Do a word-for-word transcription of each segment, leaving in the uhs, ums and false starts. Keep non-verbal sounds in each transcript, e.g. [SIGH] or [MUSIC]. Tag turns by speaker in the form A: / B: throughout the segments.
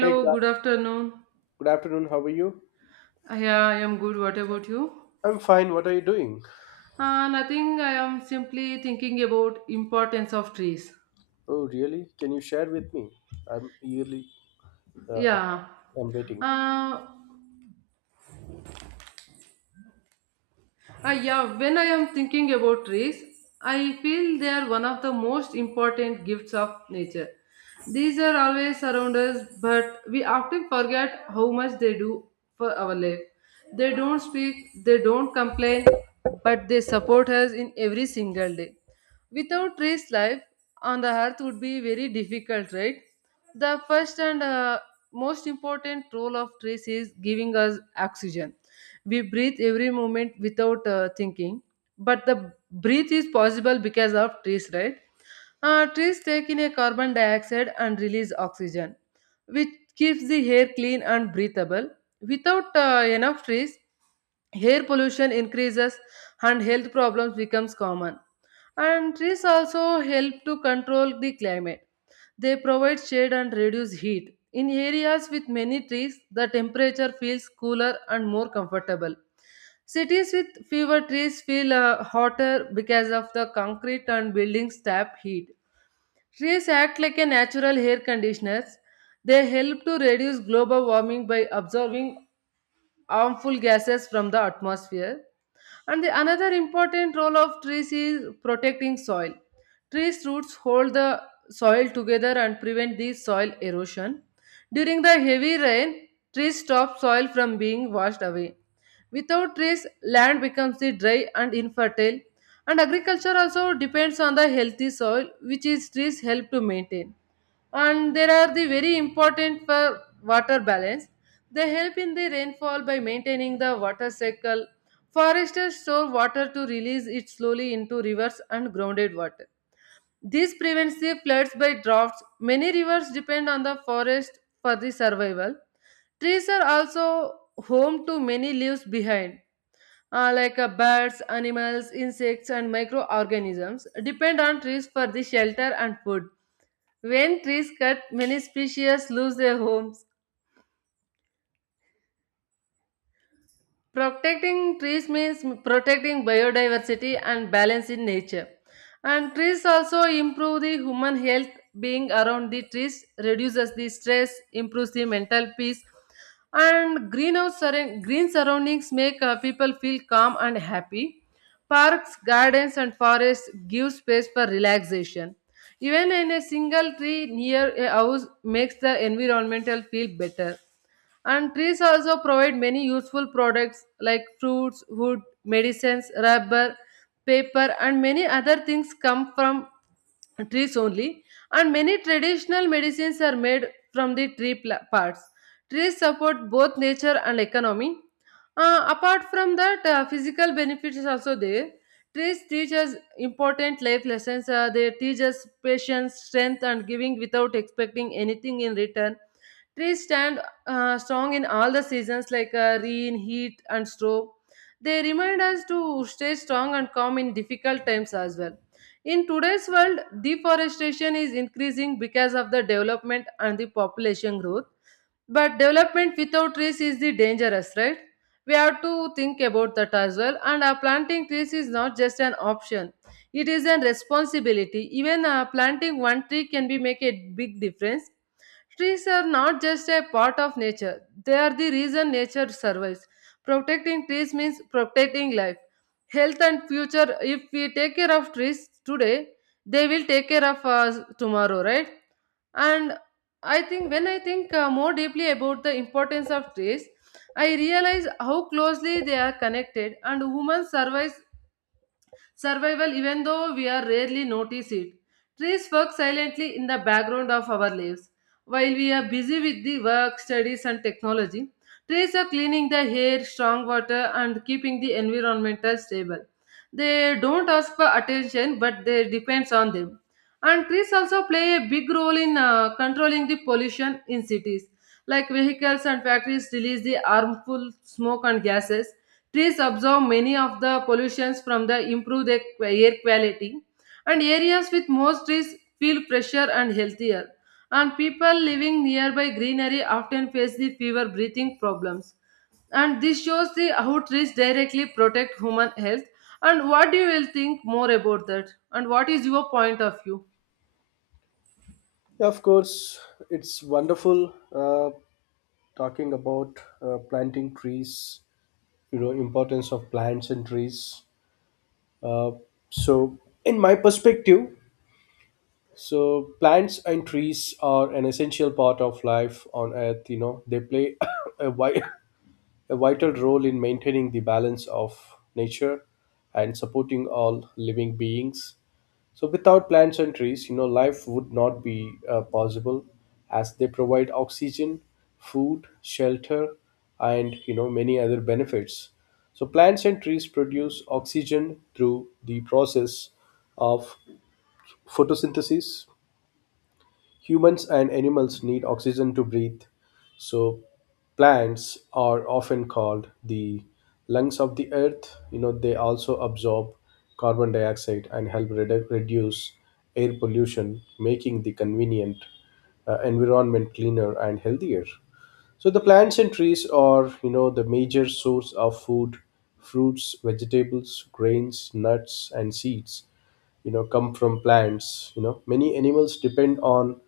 A: Hey, good af-
B: good afternoon.
A: good afternoon. How are you?
B: Yeah, I am good. What about you?
A: I'm fine. What are you doing?
B: Uh, nothing. I am simply thinking about importance of trees.
A: Oh, really? Can you share with me? I'm eagerly, uh,
B: Yeah.
A: I- I'm waiting.
B: Uh, uh, yeah. When I am thinking about trees, I feel they are one of the most important gifts of nature. These are always around us, but we often forget how much they do for our life. They don't speak, they don't complain, but they support us in every single day. Without trees, life on the earth would be very difficult, right? The first and uh, most important role of trees is giving us oxygen. We breathe every moment without uh, thinking, but the breath is possible because of trees, right? Uh, trees take in a carbon dioxide and release oxygen which keeps the air clean and breathable. Without uh, enough trees, air pollution increases and health problems becomes common. And trees also help to control the climate. They provide shade and reduce heat. In areas with many trees, the temperature feels cooler and more comfortable. Cities with fewer trees feel uh, hotter because of the concrete and buildings tap heat. Trees act like a natural hair conditioners. They help to reduce global warming by absorbing harmful gases from the atmosphere. And the another important role of trees is protecting soil. Trees roots hold the soil together and prevent the soil erosion. During the heavy rain, trees stop soil from being washed away. Without trees, land becomes the dry and infertile. And agriculture also depends on the healthy soil, which is trees help to maintain, and there are the very important for water balance. They help in the rainfall by maintaining the water cycle. Foresters store water to release it slowly into rivers and grounded water. This prevents the floods by droughts. Many rivers depend on the forest for the survival. Trees are also home to many leaves behind, uh, like uh, birds, animals, insects, and microorganisms depend on trees for the shelter and food. When trees cut, many species lose their homes. Protecting trees means protecting biodiversity and balance in nature. And trees also improve the human health. Being around the trees reduces the stress, improves the mental peace. And greenhouse surround- green surroundings make uh, people feel calm and happy. Parks, gardens, and forests give space for relaxation. Even in a single tree near a house makes the environmental feel better, and trees also provide many useful products like fruits, wood, medicines, rubber, paper, and many other things come from trees only. And many traditional medicines are made from the tree pla- parts. Trees support both nature and economy. Uh, apart from that, uh, physical benefits is also there. Trees teach us important life lessons. Uh, they teach us patience, strength, and giving without expecting anything in return. Trees stand uh, strong in all the seasons like uh, rain, heat, and storm. They remind us to stay strong and calm in difficult times as well. In today's world, deforestation is increasing because of the development and the population growth. But development without trees is the dangerous, right? We have to think about that as well. And uh, planting trees is not just an option; it is a responsibility. Even uh, planting one tree can be make a big difference. Trees are not just a part of nature, they are the reason nature survives. Protecting trees means protecting life, health, and future. If we take care of trees today, they will take care of us tomorrow, right? And I think when I think uh, more deeply about the importance of trees, I realize how closely they are connected and human survives survival, even though we are rarely notice it. Trees work silently in the background of our lives. While we are busy with the work, studies and technology, trees are cleaning the air, strong water and keeping the environment stable. They don't ask for attention, but they depends on them. And trees also play a big role in uh, controlling the pollution in cities. Like vehicles and factories release the harmful smoke and gases. Trees absorb many of the pollutions from the improve their qu- air quality, and areas with more trees feel fresher and healthier. And people living nearby greenery often face the fever breathing problems. And this shows the how trees directly protect human health. And what do you will think more about that? And what is your point of view?
A: Yeah, of course. It's wonderful, uh, talking about uh, planting trees, you know, importance of plants and trees. Uh, so, in my perspective, so plants and trees are an essential part of life on Earth. You know, they play [COUGHS] a wide a vital role in maintaining the balance of nature and supporting all living beings. So, without plants and trees, you know, life would not be, uh, possible, as they provide oxygen, food, shelter, and, you know, many other benefits. So, plants and trees produce oxygen through the process of photosynthesis. Humans and animals need oxygen to breathe, so plants are often called the lungs of the earth. You know, they also absorb carbon dioxide and help redu- reduce air pollution, making the convenient, uh, environment cleaner and healthier. So the plants and trees are, you know, the major source of food, fruits, vegetables, grains, nuts, and seeds, you know, come from plants. You know, many animals depend on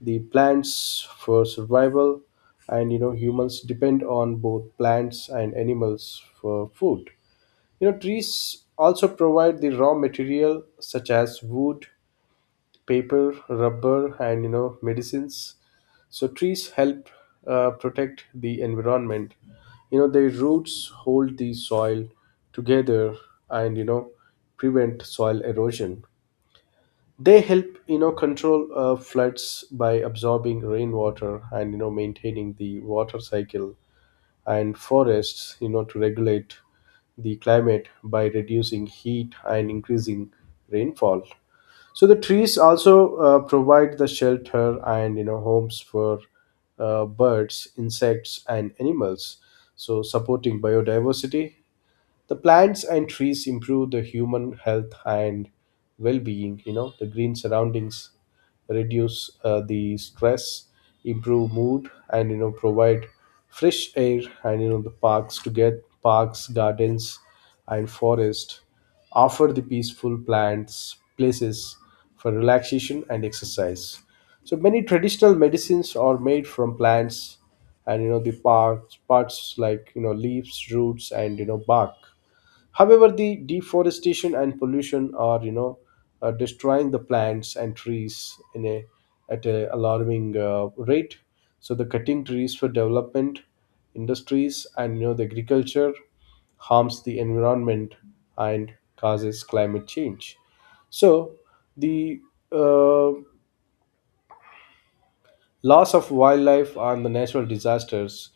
A: the plants for survival, and, you know, humans depend on both plants and animals for food. You know, trees also provide the raw material such as wood, paper, rubber, and, you know, medicines. So trees help, uh, protect the environment. You know, their roots hold the soil together, and, you know, prevent soil erosion. They help, you know, control, uh, floods by absorbing rainwater and, you know, maintaining the water cycle, and forests, you know, to regulate the climate by reducing heat and increasing rainfall. So the trees also, uh, provide the shelter and, you know, homes for, uh, birds, insects, and animals. So supporting biodiversity, the plants and trees improve the human health and well-being. You know, the green surroundings reduce, uh, the stress, improve mood, and, you know, provide fresh air. And you know the parks to get parks, gardens, and forest offer the peaceful plants places for relaxation and exercise. So many traditional medicines are made from plants, and, you know, the parts parts like, you know, leaves, roots, and, you know, bark. However, the deforestation and pollution are, you know, uh, destroying the plants and trees in a at a alarming, uh, rate. So the cutting trees for development, industries, and, you know, the agriculture harms the environment and causes climate change. So the uh, loss of wildlife and the natural disasters,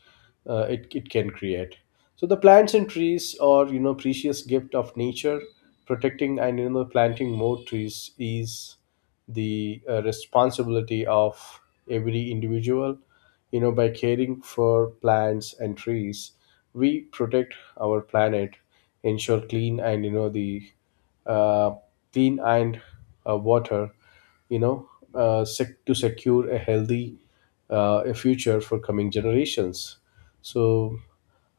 A: uh, it, it can create. So the plants and trees are, you know, precious gift of nature. Protecting and, you know, planting more trees is the, uh, responsibility of every individual. You know, by caring for plants and trees, we protect our planet, ensure clean and, you know, the uh, clean and, uh, water, you know, uh, sec- to secure a healthy, uh, a future for coming generations. So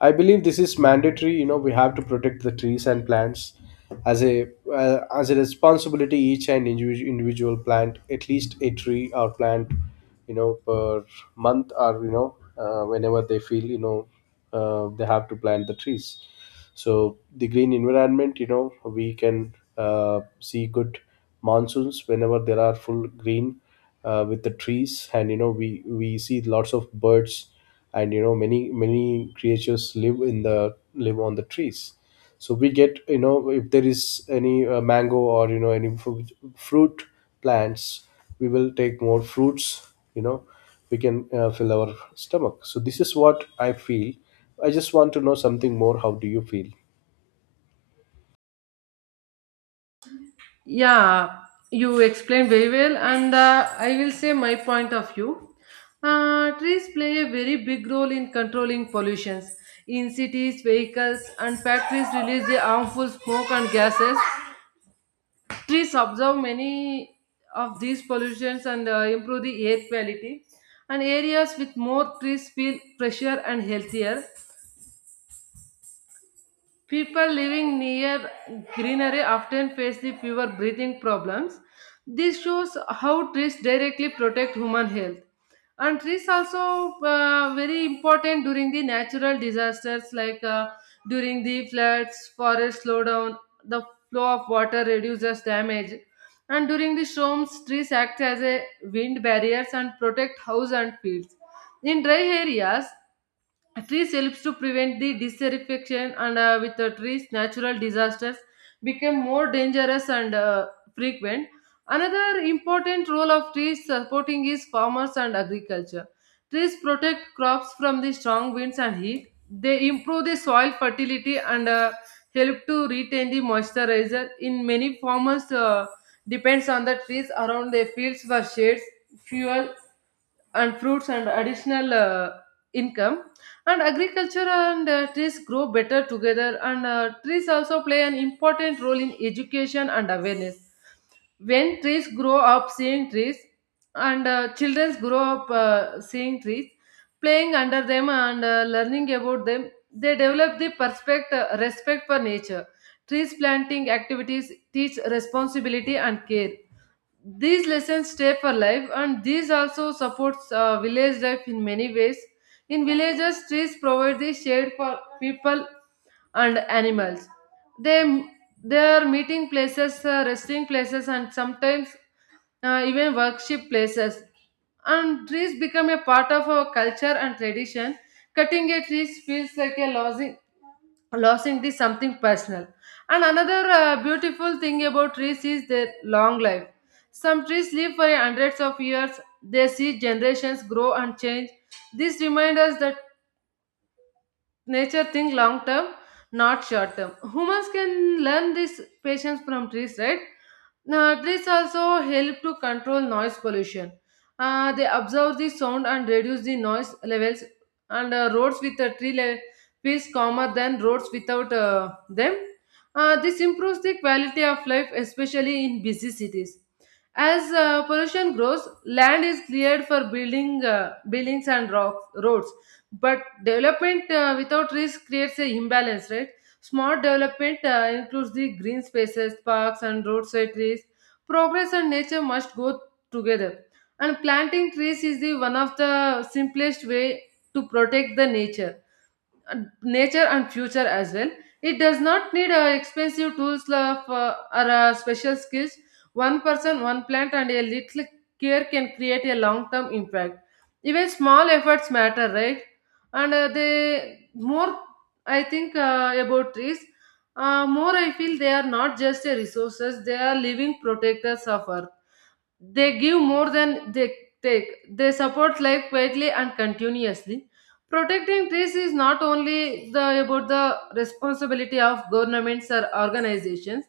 A: I believe this is mandatory. You know, we have to protect the trees and plants as a, uh, as a responsibility. Each and individual individual plant at least a tree or plant, you know, per month, or, you know, uh, whenever they feel, you know, uh, they have to plant the trees. So the green environment, you know, we can, uh, see good monsoons whenever there are full green, uh, with the trees, and, you know, we we see lots of birds, and, you know, many many creatures live in the live on the trees. So we get, you know, if there is any, uh, mango or, you know, any fruit, fruit plants, we will take more fruits. You know, we can, uh, fill our stomach. So this is what I feel. I just want to know something more. How do you feel?
B: Yeah, you explained very well, and uh, I will say my point of view. Uh, trees play a very big role in controlling pollutions. In cities, vehicles and factories release the harmful smoke and gases. Trees absorb many of these pollutions and uh, improve the air quality. And areas with more trees feel fresher and healthier. People living near greenery often face the fewer breathing problems. This shows how trees directly protect human health. And trees also uh, very important during the natural disasters like uh, during the floods, forest slowdown, the flow of water reduces damage. And during the storms, trees act as a wind barriers and protect house and fields. In dry areas, trees helps to prevent the desertification, and uh, with the trees natural disasters become more dangerous and uh, frequent. Another important role of trees supporting is farmers and agriculture. Trees protect crops from the strong winds and heat. They improve the soil fertility and uh, help to retain the moisturizer. In many farmers uh, depends on the trees around their fields for shades, fuel, and fruits and additional uh, income. And agriculture and uh, trees grow better together, and uh, trees also play an important role in education and awareness. When trees grow up seeing trees, and uh, children grow up uh, seeing trees, playing under them and uh, learning about them, they develop the perspect- uh, respect for nature. Trees planting activities teach responsibility and care. These lessons stay for life, and these also supports uh, village life in many ways. In villages, trees provide the shade for people and animals. They they are meeting places, uh, resting places, and sometimes uh, even worship places, and trees become a part of our culture and tradition. Cutting a tree feels like a losing losing is something personal. And another uh, beautiful thing about trees is their long life. Some trees live for hundreds of years. They see generations grow and change. This reminds us that nature think long term, not short term. Humans can learn this patience from trees, right? Now, trees also help to control noise pollution. Uh, they absorb the sound and reduce the noise levels, and uh, roads with a tree le- feels calmer than roads without uh, them. Uh, this improves the quality of life, especially in busy cities. As uh, pollution grows, land is cleared for building uh, buildings and rocks, roads. But development uh, without risk creates a imbalance, right? Smart development uh, includes the green spaces, parks and roadside trees. Progress and nature must go together. And planting trees is the one of the simplest way to protect the nature and nature and future as well. It does not need uh, expensive tools of, uh, or uh, special skills. One person, one plant, and a little care can create a long term impact. Even small efforts matter, right? And uh, they more, I think, uh, about trees. Uh, more I feel they are not just a resources, they are living protectors of earth. They give more than they take. They support life quietly and continuously. Protecting trees is not only the, about the responsibility of governments or organizations,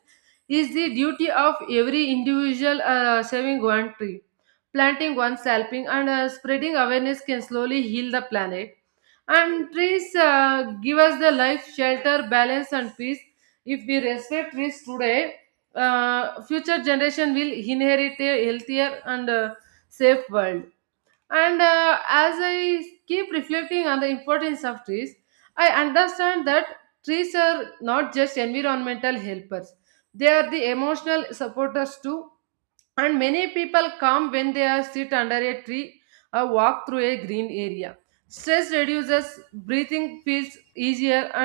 B: is the duty of every individual uh, saving one tree. Planting one, helping and uh, spreading awareness can slowly heal the planet. And trees uh, give us the life, shelter, balance, and peace. If we respect trees today, uh, future generation will inherit a healthier and uh, safe world. And uh, as I keep reflecting on the importance of trees, I understand that trees are not just environmental helpers, they are the emotional supporters too. And many people come when they are sit under a tree or walk through a green area. Stress reduces, breathing feels easier, and